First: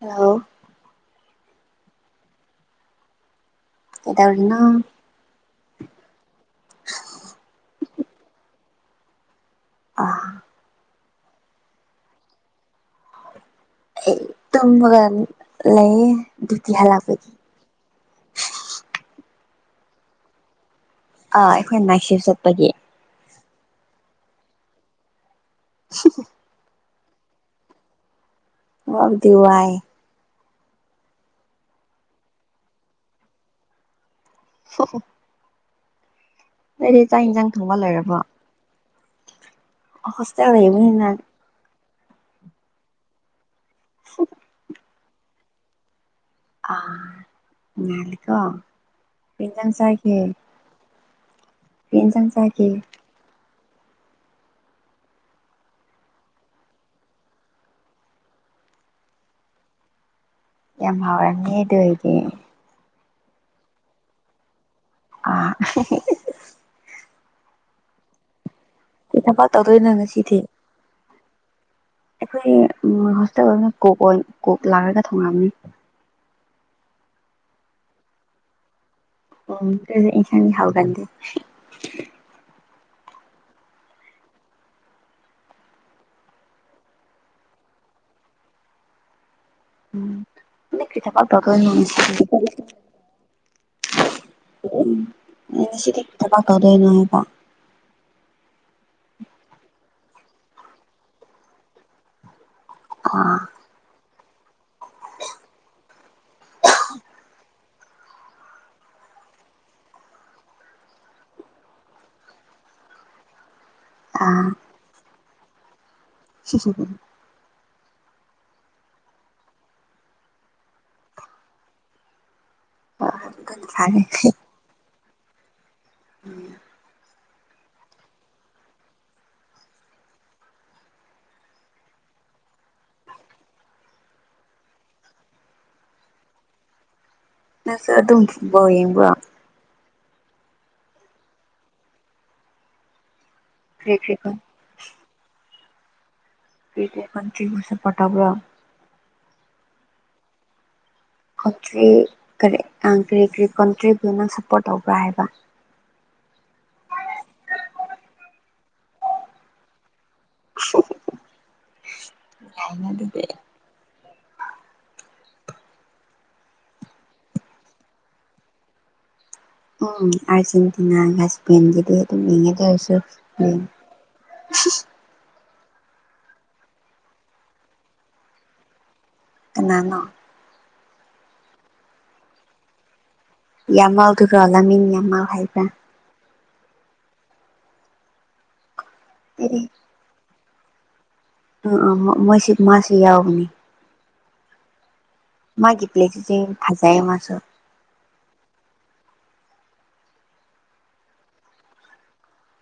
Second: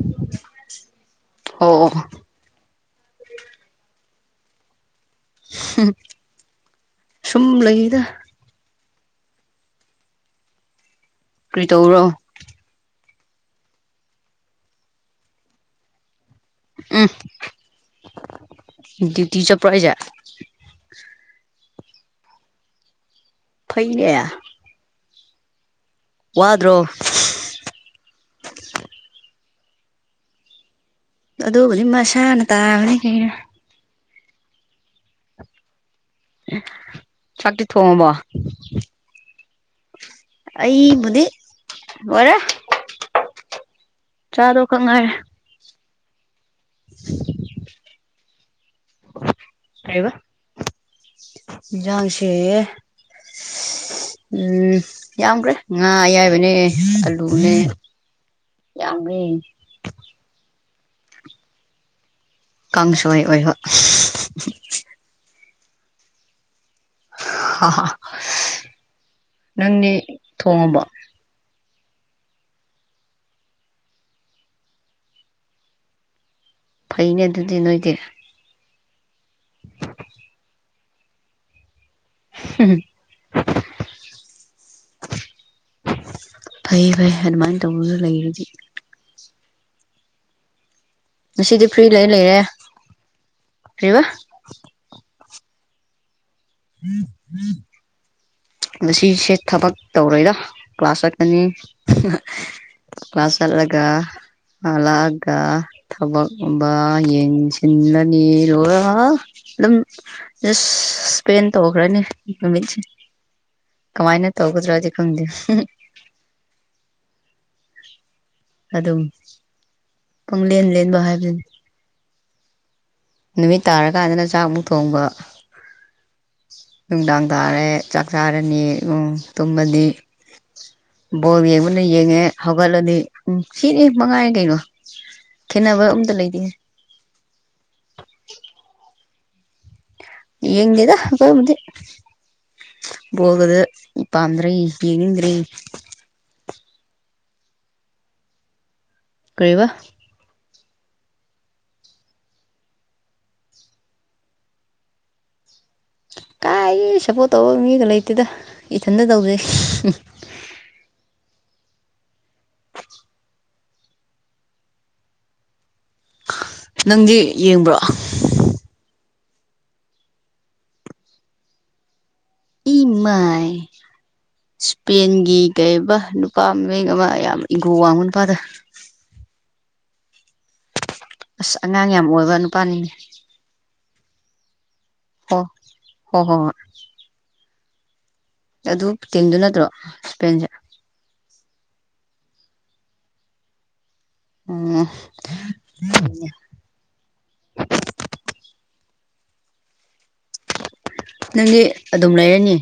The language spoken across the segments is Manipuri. ꯑ ꯑꯣ ꯀꯩꯗꯧꯔꯤꯅꯣ ꯁꯨꯝ ꯂꯩꯗ [unintelligible] ꯀꯔꯤ ꯇꯧꯕꯔꯣ ꯑꯩ ꯇꯨꯝꯃꯒ ꯂꯩꯌꯦ ꯭ꯌꯇꯤ ꯎꯝ ꯍꯥꯂꯕꯒꯤ ꯇꯤ ꯆꯄꯣ ꯍꯥꯏꯁꯦ ꯑꯥ ꯑꯩꯈꯣꯏ ꯅꯥꯏꯁꯤꯞ ꯆꯠꯄꯒꯤ ꯐꯩꯅꯦ ꯋꯥꯗ꯭ꯔꯣ ꯋꯥꯕꯨꯗꯤ [inaudible] ꯑꯗꯨ ꯍꯧꯗꯤ ꯃꯁꯥꯅ ꯇꯥꯕꯅꯦ ꯀꯩꯅꯣ ꯍꯣ ꯅꯗꯤ ꯆꯥꯛ ꯌꯦꯟꯁꯥꯡ ꯆꯥꯛꯇꯤ ꯊꯣꯡꯕ ꯊꯣꯡꯉꯕꯣ ꯂꯩꯏꯔꯕꯣ ꯍꯁ ꯂꯩꯕꯨꯅ ꯔꯦ ꯆꯥꯗꯕꯈꯛ ꯉꯥꯏꯔꯦ [unintelligible] ꯑ ꯑꯥ ꯀꯔꯤꯕ ꯄꯖꯟꯁꯥꯏꯒꯤꯦ [unintelligible] ꯏꯟꯖꯥꯡꯁꯦ ꯄꯅꯁꯥꯡ ꯆꯈꯤ ꯎꯝ ꯌꯥꯝꯈ꯭ꯔꯦ ꯉꯥ ꯑꯌꯥꯏꯕꯅꯦ ꯑꯜꯂꯨꯅꯦ ꯌꯥꯝꯃꯦ ꯌꯥꯝ ꯍꯔꯅꯤ ꯑꯗꯨ ꯍꯗꯤ ꯄꯪꯁꯥꯏ ꯑꯣꯏꯕ [unintelligible] ꯑ ꯏꯊ ꯄ ꯇꯗ ꯏꯅ ꯆ ꯏꯊꯦ ꯑꯩꯈꯣꯏ ꯍꯣꯁꯇꯦꯜ ꯑꯣꯏꯅ ꯀꯣꯛ ꯀꯣꯛ ꯂꯥꯛꯂꯒ ꯊꯣꯡꯉꯑꯕꯅꯤ ꯐꯩꯅꯦ ꯑꯗꯨꯗꯤ ꯅꯣꯏꯗꯤ ꯎ ꯏꯁ ꯍꯥꯎꯒꯥꯟꯗ [unintelligible] ꯎꯝ ꯐꯩ ꯐꯩ ꯑꯗꯨꯃꯥꯏꯅ ꯇꯧꯕꯁꯨ ꯂꯩꯔꯗꯤ ꯎꯝ ꯅꯪ ꯀꯔꯤ ꯊꯕꯛ ꯉꯁꯤꯗꯤ ꯇꯧꯗꯣꯏꯅꯣ ꯐ꯭ꯔꯤ ꯂꯩ ꯉꯁꯤꯗꯤ ꯂꯩꯔꯦ ꯐ꯭ꯔꯤꯕ ꯎꯝ ꯁꯤꯔꯤ ꯑꯗ ꯁꯤꯁꯦ ꯊꯕꯛ ꯇꯧꯔꯣꯏꯔ ꯀ꯭ꯂꯥꯁꯥ ꯆꯠꯀꯅꯤ ꯑꯥ ꯀꯁꯠꯂꯒ ꯑꯂꯑꯒ ꯊꯕꯛꯒꯨꯝꯕ ꯌꯦꯡꯁꯤꯟꯂꯅꯤꯔꯣ ꯑꯗꯨꯝ ꯇꯦꯟ ꯇꯧꯈ꯭ꯔꯅꯤ ꯅꯨꯃꯤꯠꯁꯦ ꯀꯃꯥꯏꯅ ꯇꯧꯒꯗ꯭ꯔꯣꯗꯤ ꯈꯪꯗꯦ ꯎꯝ ꯁꯤꯁꯤ ꯑꯗꯨꯝ ꯄꯨꯡ ꯂꯦꯟ ꯂꯦꯟꯕ ꯍꯥꯏꯕꯅꯤ ꯅꯨꯃꯤꯠ ꯑꯗꯨꯅ ꯐꯔꯦ ꯇꯥꯔꯀꯥꯟꯗꯅ ꯆꯥꯛ ꯃꯨꯛ ꯊꯣꯡꯕ ꯎꯝ ꯅꯨꯡꯗꯥꯡ ꯇꯥꯔꯦ ꯆꯥꯛ ꯆꯥꯔꯅꯤ ꯎꯝ ꯇꯨꯝꯃꯗꯤ ꯕꯣꯜ ꯌꯦꯡꯕꯅ ꯌꯦꯡꯉꯦ ꯍꯧꯒꯠꯂꯗꯤ ꯎꯝ ꯁꯤꯅꯤ ꯃꯉꯥꯏꯔꯦ ꯀꯩꯅꯣ ꯈꯦꯠꯅꯕ ꯑꯝꯇ ꯂꯩꯇꯦ ꯅꯪꯁꯨ ꯑꯗꯨꯝ ꯐꯨꯠꯕꯣꯜ ꯌꯦꯡꯕ꯭ꯔꯣ ꯌꯦꯗꯦꯗ ꯑꯈꯣꯏꯕꯨꯗꯤ ꯕꯣꯜꯒꯗꯣ ꯀꯔꯤ ꯀꯔꯤ ꯀꯔꯤ ꯏꯄꯥꯝꯗ꯭ꯔꯦ ꯌꯦꯡꯗ꯭ꯔꯦ ꯀꯔꯤꯀꯔꯤ ꯀꯟꯇ꯭ꯔꯤꯕꯨ ꯁꯞꯄꯣꯔꯠ ꯇꯧꯕ꯭ꯔꯥ ꯀꯩꯑꯕ ꯀꯣꯟꯇ꯭ꯔꯤ ꯀꯔꯤ ꯀꯔꯤ ꯀꯣꯟꯇ꯭ꯔꯤꯕꯨ ꯅꯪ ꯁꯞꯄꯣꯔꯠ ꯇꯧꯕ꯭ꯔꯥ ꯍꯥꯏꯕ ꯀꯥꯏ ꯁꯞꯄꯣꯔꯠ ꯇꯧꯕ ꯃꯤꯒ ꯂꯩꯇꯦꯗ ꯏꯊꯟꯇ ꯇꯧꯖꯩ ꯌꯥꯏꯅ ꯑꯗꯨꯗꯤ ꯅꯪꯗꯤ ꯌꯦꯡꯕ꯭ꯔꯣ ꯎꯝ ꯑꯔꯖꯦꯟꯇꯤꯅꯥ ꯖꯕꯦꯟꯗꯤ ꯏ ꯃꯥꯏ ꯁ꯭ꯄꯦꯟꯒꯤ ꯀꯩꯕ ꯅꯨꯄꯥ ꯃꯡ ꯑꯃ ꯌꯥꯝ ꯏꯪꯒꯣ ꯋꯥꯡꯕ ꯅꯨꯄꯥꯗ ꯀꯅꯥꯅꯣ ꯑꯁ ꯑꯉꯥꯡ ꯌꯥꯝ ꯑꯣꯏꯕ ꯅꯨꯄꯥꯅꯤꯅꯦ ꯌꯥꯝ [unintelligible] ꯃꯥ ꯍꯣ ꯍꯥꯏꯕ꯭ꯔꯥ [inaudible] ꯑꯗꯨ ꯇꯤꯟꯗꯨ ꯑꯩꯗꯤ ꯅꯠꯇ꯭ꯔꯣ ꯁ꯭ꯄꯦꯟꯁꯦ ꯑ ꯑ ꯃꯣꯏꯁꯤ ꯃꯥꯁꯤ ꯌꯥꯎꯕꯅꯤ ꯎꯝ ꯃꯥꯒꯤ ꯄ꯭ꯂꯦ [unintelligible] ꯐꯖꯥꯏꯌꯦ ꯃꯥꯁꯨ ꯅꯪꯗꯤ ꯑꯗꯨꯝ ꯂꯩꯔꯅꯤ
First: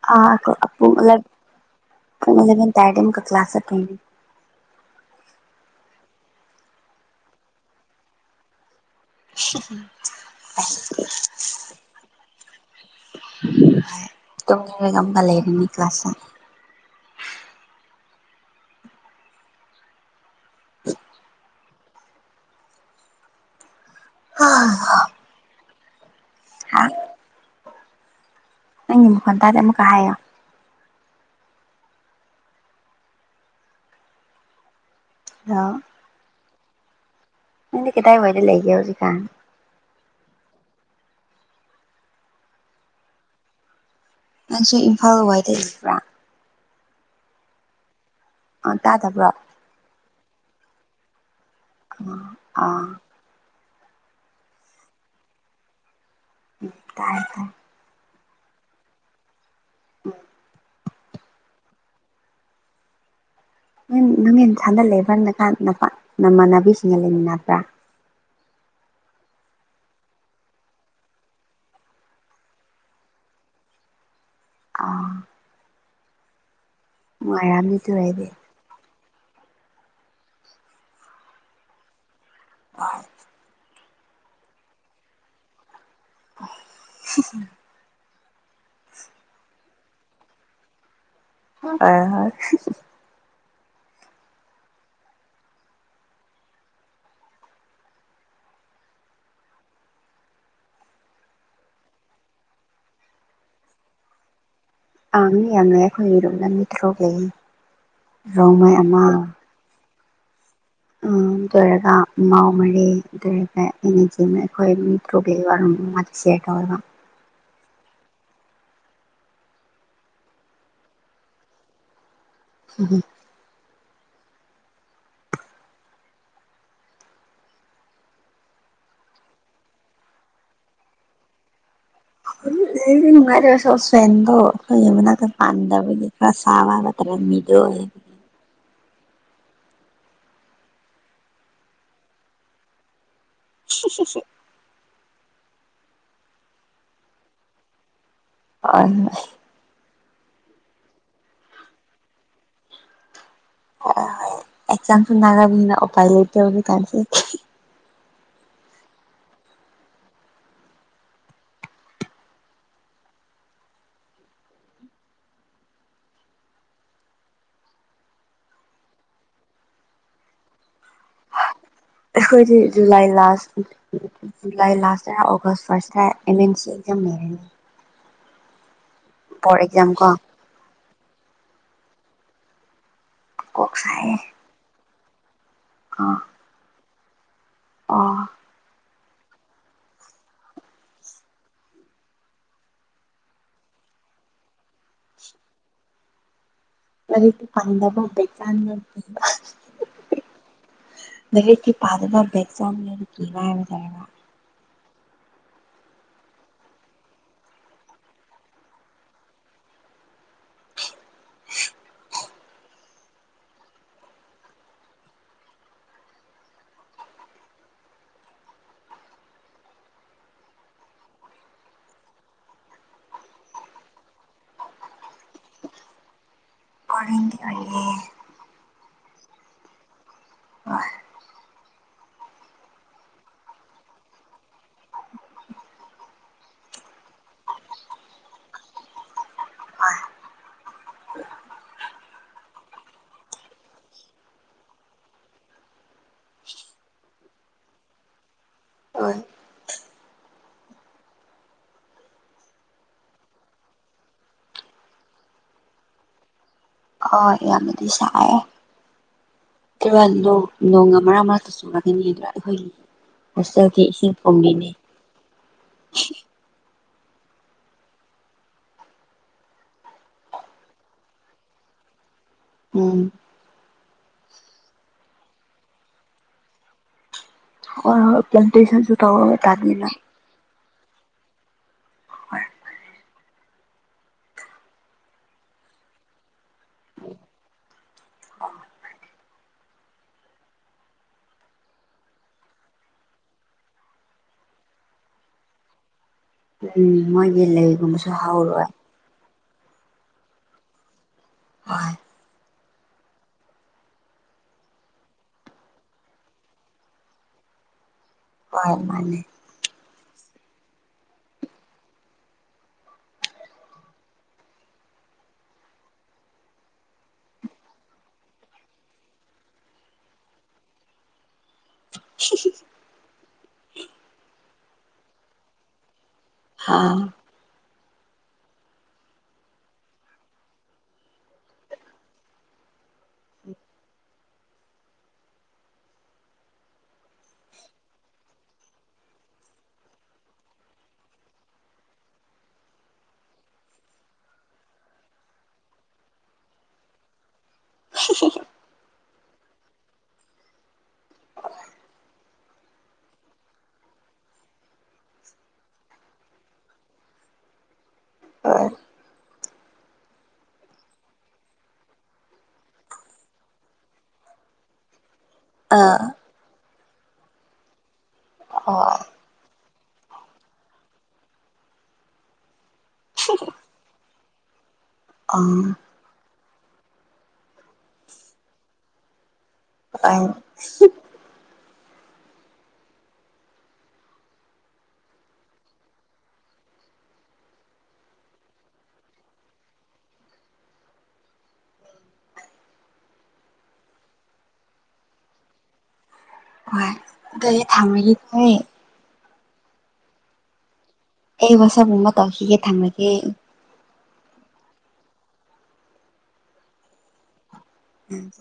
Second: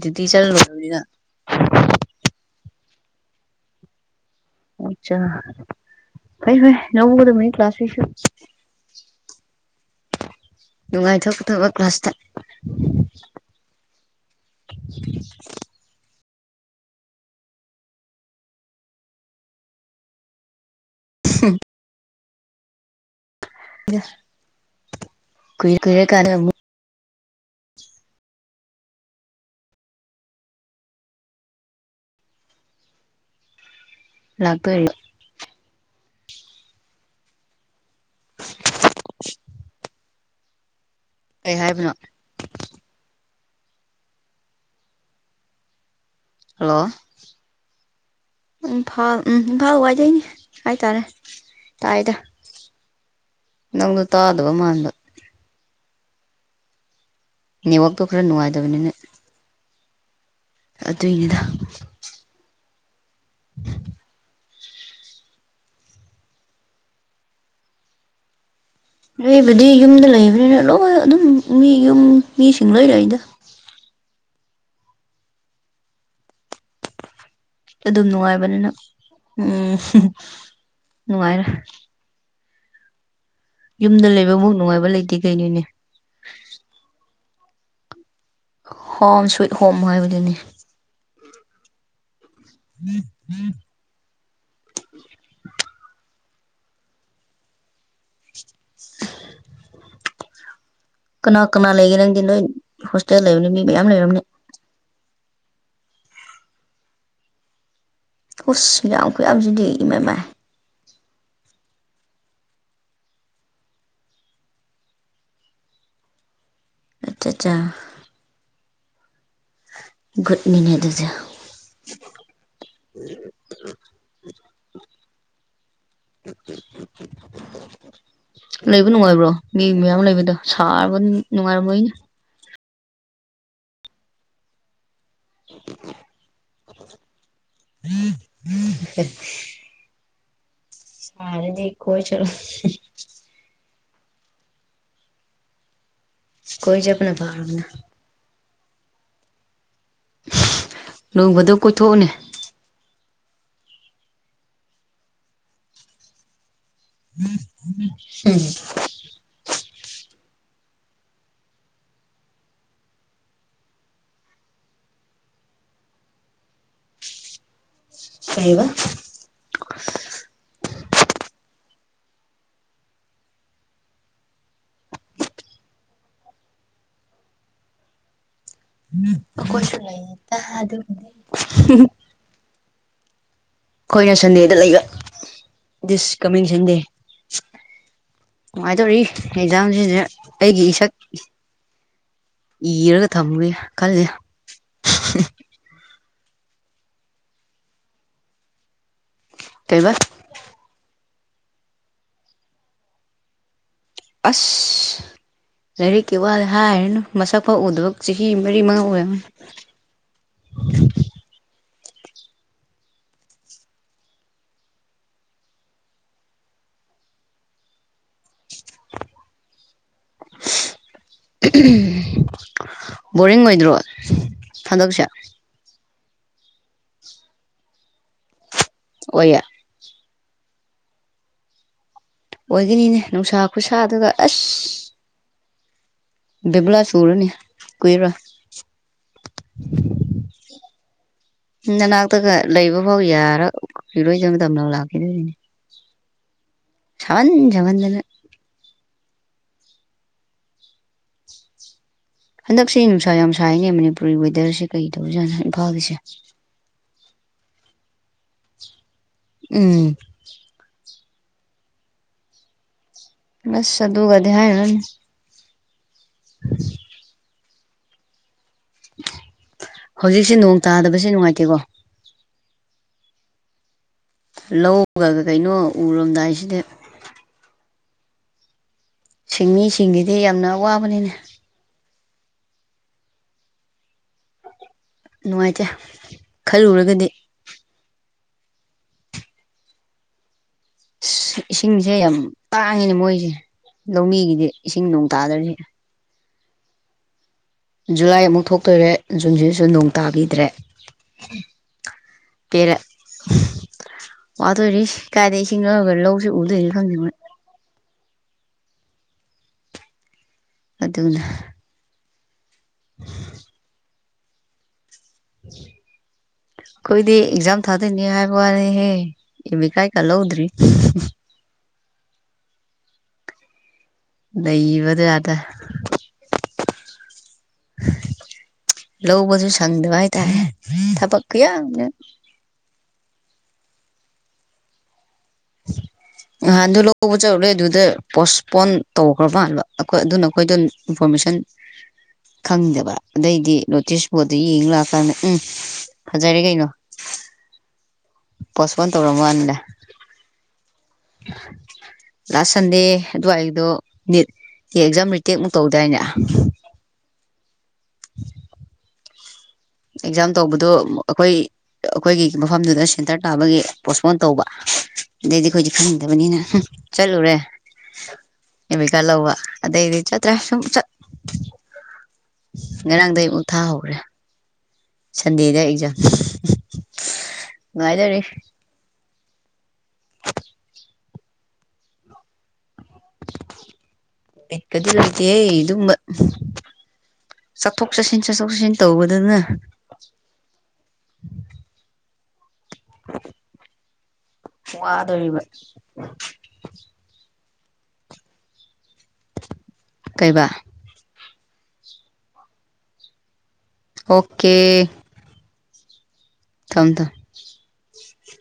ꯗ꯭ꯌꯨꯇꯤ ꯆꯠꯂꯨꯔꯕꯅꯤꯅ ꯑ ꯃ [unintelligible] ꯆꯥ ꯐꯩ ꯐꯩ ꯂꯧꯒꯗꯕꯅꯤ ꯀ꯭ꯂꯥꯁꯁꯤꯁꯨ ꯅꯨꯡꯉꯥꯏꯊꯣꯛꯀꯗꯕ ꯀ꯭ꯂꯥꯁꯇ ꯇꯨꯝꯅꯤꯡꯉꯒ ꯑꯃ ꯂꯩꯕꯅꯤ ꯀ꯭ꯂꯥꯁꯁꯦ [unintelligible] [unintelligible] ꯍꯥ [unintelligible] [unintelligible] ꯑ ꯈ ꯇꯔ ꯑꯃ ꯀ ꯍꯣ ꯂꯥꯛ ꯇꯣꯏꯔꯣ ꯑ ꯅꯪꯗꯤ ꯀꯗꯥꯏꯋꯥꯏꯗ ꯂꯩꯒꯦ ꯍꯧꯖꯤꯛꯀꯥꯥꯟ ꯀꯩ ꯍꯥꯏꯕꯅꯣ ꯅꯪꯁꯨ ꯏꯝꯐꯥꯜ ꯍ ꯋꯥꯏꯗ ꯂꯩꯕ꯭ꯔꯥ ꯍꯜꯂꯣ ꯎ ꯑꯥ ꯐꯥꯜ ꯇꯥꯗꯕ꯭ꯔꯣ ꯏꯝꯐꯥꯜ ꯋꯥꯏ ꯗꯩꯅꯤ ꯍꯥꯏ ꯇꯔꯦ ꯑ ꯑꯥ ꯅꯪꯗꯨ ꯇꯥꯗꯕ ꯃꯥꯥꯟꯗ ꯎꯝ ꯄꯥꯡꯄ ꯅꯦꯠꯋꯥꯛꯇꯣ ꯈꯔ ꯅꯨꯡꯉꯥꯏꯇꯕꯅꯤꯅ ꯎꯝ ꯑꯗꯨꯏꯅꯤꯗ [unintelligible] ꯅꯃꯥꯟꯅꯕꯤꯁꯤꯡꯒ ꯂꯩꯃꯤꯟꯅꯕ꯭ꯔꯥ ꯅꯕꯨꯗꯤ ꯌꯨꯝꯗ ꯂꯩꯕꯅꯤꯅ ꯂꯣꯏ ꯑꯗꯨꯝ ꯃꯤ ꯌꯨꯝ ꯃꯤꯁꯤꯡ ꯂꯣꯏ ꯂꯩꯏꯗ ꯑꯥ ꯅꯨꯡꯉꯥꯏꯔꯝꯅꯤ ꯑꯗꯨ ꯑꯗꯨꯝ ꯑꯣꯏꯔꯗꯤ ꯅꯨꯡꯉꯥꯏꯕꯅꯤꯅ ꯎꯝ ꯅꯨꯡꯉꯥꯏꯔ ꯑ ꯌꯨꯝꯗ ꯂꯩꯕꯃꯨꯛ ꯅꯨꯡꯉꯥꯏꯕ ꯂꯩꯇꯦ ꯀꯩꯅꯩꯅꯣꯅꯦ [inaudible] ꯍꯣꯝ ꯁꯨꯋꯤꯠ ꯍꯣꯝ ꯍꯥꯏꯕꯗꯨꯅꯤ ꯑ ꯀꯅꯥ ꯀꯅꯥ ꯂꯩꯒꯦ ꯅꯪꯗꯤ ꯅꯣꯏ ꯍꯣꯁꯇꯦꯜ ꯂꯩꯕꯅꯤ ꯃꯤ ꯃꯌꯥꯝ ꯂꯩꯔꯝꯅꯤ ꯑꯉ ꯌꯥꯉ ꯑꯩꯈꯣꯏ ꯏꯔꯛꯅ ꯃꯤꯠꯇ꯭ꯔꯣ ꯂꯩꯌꯦ ꯔꯣꯡꯃꯩ ꯀꯁꯤ ꯑꯃ ꯌꯥꯈꯗꯤ ꯀꯕ ꯑꯗꯨ ꯑꯣꯏꯔꯒ ꯏꯃꯎ ꯃꯔꯔꯤꯦ ꯑꯗꯨ ꯑꯣꯏꯔꯒ ꯑꯦꯅꯦꯖꯤ ꯑꯃ ꯑꯩꯈꯣꯏ ꯃꯤ ꯄ꯭ꯔꯣꯕꯒꯤ ꯋꯥꯔꯝ ꯃꯥ ꯁꯤꯦꯌꯔ ꯇꯧꯋꯦꯕ ꯀꯆꯥ ꯠ ꯃꯟꯅꯗꯨꯖ [inaudible] [inaudible] ꯂꯩꯕ ꯅꯨꯡꯉꯥꯏꯕ꯭ꯔꯣ ꯃꯤ ꯃꯌꯥꯝ ꯂꯩꯕꯗꯣ ꯁꯥꯕ ꯅꯨꯡꯉꯥꯏꯔꯝꯃꯣꯏ ꯑꯅꯦ ꯏ ꯃꯥꯔꯁꯁ ꯑꯦꯣꯔ ꯌꯕ ꯄꯥꯟꯗꯕ ꯈ ꯆꯕ ꯇ ꯃꯤꯂꯣ ꯐ ꯁꯔꯦ ꯗꯀꯣ ꯆꯂꯣ ꯑ ꯑ ꯀꯣꯏ ꯆꯕꯅ ꯐꯥꯔꯒꯅ ꯑ ꯂꯣꯏ ꯃꯣ ꯀꯣꯏ ꯊꯣꯛꯎꯅꯦ ꯑꯦꯖꯝꯁꯨ ꯅꯥꯔ꯭ꯃꯤꯅ ꯎꯄꯥꯏ ꯂꯩꯇ ꯎꯝ ꯎꯝ ꯍꯝ ꯀꯕ ꯑꯩꯈꯣꯏꯗꯤ July last July last August first M N C exam ꯂꯩꯔꯅꯤ ꯎꯝ ꯕꯣꯔꯠ ꯀꯣꯏꯁꯨ ꯑꯦꯛꯖꯥꯝ ꯂꯩ ꯀꯣ ꯑꯗꯨꯝ ꯎꯝ ꯀꯣꯛ ꯑꯩꯈꯣꯏꯅ ꯁꯥꯏꯌꯦ ꯁꯟꯗꯦꯗ ꯂꯩꯕ ꯗꯤꯁ ꯑꯥ ꯀꯃꯤ ꯁꯟꯗꯦ ꯑꯥ ꯅꯨꯡꯉꯥꯏꯗꯧꯔꯤ ꯑꯦꯛꯖꯥꯝꯁꯤꯁꯦ ꯑꯩꯒꯤ ꯏꯁꯛ ꯏꯔꯒ ꯊꯝꯃꯨꯒꯦ ꯈꯜꯂꯤ ꯇꯔꯤ ꯄꯥꯟꯗꯕꯨꯄꯦ ꯆ ꯀꯩꯕ ꯀꯤ ꯄꯥꯗꯨꯥ ꯑꯦꯁꯥꯝꯗꯤ ꯀꯥꯦ ꯑꯁ ꯂꯥꯏꯔꯤꯛꯀꯤ ꯋꯥꯗ ꯍꯥꯏꯔꯅꯨ ꯃꯁꯛ ꯐꯎꯗꯕ ꯆꯍꯤ ꯃꯔꯤ ꯃꯉꯥ ꯑꯣꯏꯔꯝꯅꯤ ꯕꯣꯔꯤꯡ ꯑꯣꯏꯗ꯭ꯔꯣ ꯊꯟꯗꯛꯁꯦ ꯀꯔꯗꯤꯕꯦ ꯑꯣ ꯑ ꯑꯣꯏꯒꯤꯅꯤꯅꯦ ꯅꯨꯡꯁꯥ ꯈꯨꯠꯁꯥꯗꯨꯒ ꯑꯁ ꯕꯤꯕꯂ ꯁꯨꯔꯅꯤ ꯀꯣꯏꯔꯕ ꯅꯅꯥꯛꯇꯒ ꯂꯩꯕ ꯐꯥꯎ ꯌꯥꯔ ꯏꯔꯣꯏꯗꯕ ꯃꯇꯝꯗ ꯂꯥꯛꯈꯤꯗꯣꯏꯅꯤ ꯁꯍꯟ ꯁꯥꯍꯟꯗꯅ ꯍ ꯍꯟꯗꯛꯁꯦ ꯅꯨꯡꯁꯥ ꯌꯥꯝ ꯁꯥꯏꯅꯦ ꯃꯅꯤꯄꯨꯔꯒꯤ ꯋꯦꯗꯔꯁꯦ ꯀꯩ ꯇꯧꯔꯤꯖꯥꯠꯅꯣ ꯏꯝꯐꯥꯜꯒꯤꯁꯦ ꯑꯣ ꯌꯥꯝꯅꯗꯤ ꯁꯥꯌꯦ ꯎꯝ ꯀ ꯂꯣꯡ ꯂꯣꯡꯔ ꯑꯃ ꯆꯒꯅꯤꯗ ꯍꯣꯏ ꯑꯁꯥ ꯑꯗꯨꯒꯗꯤꯅꯅꯤ ꯎ [unintelligible] ꯍꯧꯖꯤꯛꯁꯦ ꯅꯣꯡ ꯇꯥꯗꯕꯁꯦ ꯅꯨꯡꯉꯥꯏꯇꯦꯀꯣ ꯎꯝ ꯂꯧꯒꯒ ꯀꯩꯅꯣ ꯎꯔꯝꯗꯥꯏꯁꯤꯗꯤ ꯍꯣꯏ ꯍꯣꯢ ꯄ꯭ꯂꯥꯟꯇꯦꯁꯟꯁꯨ ꯇꯧꯔꯒ ꯇꯥꯅꯤꯅ ꯁꯤꯡꯃꯤꯁꯤꯡꯒꯤꯗꯤ ꯌꯥꯝꯅ ꯋꯥꯕꯅꯤꯅ ꯍꯣꯏ ꯅꯨꯡꯉꯥꯏꯇꯦ ꯈꯜꯂꯨꯔꯒꯗꯤ ꯑ ꯏꯁꯤꯡꯁꯦ ꯌꯥꯝ ꯇꯥꯡꯉꯤꯅꯦ ꯃꯣꯏꯁꯦ ꯂꯧꯃꯤꯒꯤꯗꯤ ꯏꯁꯤꯡ ꯅꯣꯡ ꯇꯥꯗꯧꯔꯤꯁꯦ ꯎꯝ ꯍꯣꯏ ꯖꯨꯂꯥꯏ ꯑꯃꯨꯛ ꯊꯣꯛꯇꯔꯦ ꯖꯨꯟꯁꯤ ꯁꯨ ꯅꯣꯡ ꯇꯥꯕꯤꯗ꯭ꯔꯦ ꯍ ꯄꯦꯔꯦ ꯋꯥꯗꯣꯏꯔꯤ ꯀꯥꯏꯗꯒꯤꯩ ꯏꯁꯤꯡ ꯂꯧꯔꯒ ꯂꯧꯁꯤ ꯎꯗꯣꯏꯁꯤ ꯈꯪꯗꯕꯣꯏ ꯍꯣꯏ ꯃꯥꯅꯦ ꯑꯗꯨꯅ ꯎ ꯑꯩꯈꯣꯏꯗꯤ ꯑꯦꯛꯖꯥꯝ ꯊꯥꯗꯣꯏꯅꯦ ꯍꯥꯏꯕ ꯋꯥꯅꯤꯍꯦ ꯏꯚ ꯀꯥꯏ ꯀꯥ ꯂꯧꯗ꯭ꯔꯤ [unintelligible] ꯂꯩꯩꯕꯗ ꯌꯥꯗ ꯍꯥꯥ ꯂꯕꯨ ꯁꯪꯗꯋꯥꯏ ꯇꯥꯏꯦ ꯊꯄꯛ ꯑꯍꯥꯟ ꯑꯗꯨ ꯂꯧꯕ ꯆꯔꯨꯛ ꯂꯩꯣꯏ ꯑꯗꯨꯗ ꯄꯣꯁꯄꯣꯟ ꯇꯧꯈ꯭ꯔ ꯃꯥꯟꯕ ꯑꯩꯈꯣꯏ ꯑꯗꯨꯅ ꯑꯩꯈꯣꯏꯗ ꯏꯟꯐꯣꯔꯃꯦꯁꯟ ꯈꯪꯗꯕ ꯑꯗꯩꯗꯤ ꯅꯣꯇꯤꯁ ꯕꯣꯔꯠꯇ ꯌꯦꯡ ꯂꯥꯛꯑꯀꯥꯟꯗ ꯎꯝ ꯐꯖꯔꯦ ꯀꯩꯅꯣ ꯄꯆꯄꯟ ꯇꯔ ꯋꯥꯅꯤꯗ ꯂꯥꯁ ꯁꯟꯗꯦ ꯑꯗꯨꯋꯥꯏꯗꯣ ꯅꯤꯠ ꯑꯦꯛꯖꯥꯝ ꯔꯤꯇꯦꯛꯃꯨꯛ ꯇꯧꯗꯥꯏꯅꯦ ꯑꯥ ꯑꯦꯛꯖꯥꯝ ꯇꯧꯕꯗꯨ ꯑꯩꯈꯣꯏ ꯑꯩꯈꯣꯏꯒꯤ ꯃꯐꯝꯗꯨꯗ ꯁꯦꯟꯇꯔ ꯇꯥꯕꯒꯤ ꯄꯣꯁꯄꯣꯟ ꯇꯧꯕ ꯑꯗꯨꯗꯤ ꯈꯣꯖꯤ ꯑꯥ ꯐꯗꯕꯅꯤꯅ ꯆꯠꯂꯨꯨꯔꯦ ꯍꯣꯏ ꯑꯥ ꯑꯦꯃꯤꯀꯂ ꯋꯥ ꯑꯗꯩꯕ ꯆ ꯑꯥꯁꯝ ꯆ ꯉꯔꯥꯡꯗꯒꯤ ꯑꯃꯨꯛ ꯊꯥꯍꯧꯔꯦ ꯁꯟꯗꯦꯗ ꯍꯣꯏ ꯑꯦꯛꯖꯥꯝ ꯉꯅꯨꯡꯥꯏ ꯇꯧꯔꯤ ꯑ ꯠꯀꯗꯤ ꯂꯩꯇꯦ ꯑꯩ ꯑꯗꯨꯝꯕ ꯆꯠꯊꯣꯛ ꯆꯠꯁꯤꯟ ꯆꯠꯊꯣꯛ ꯆꯠꯁꯤꯟ ꯇꯧꯕꯗꯅ ꯋꯥꯗꯣꯔꯤꯕ ꯍꯣꯏ ꯏꯦ ꯊꯥꯡꯝꯕꯒꯤꯦ ꯀꯩꯕꯥꯥꯛ ꯑꯩ ꯋꯥꯁꯒꯨꯝꯕ ꯇꯧꯈꯤꯒꯦ ꯊꯥꯡꯅꯒꯦ ꯑꯣꯀꯦ ꯊꯣꯝꯗ ꯎꯝ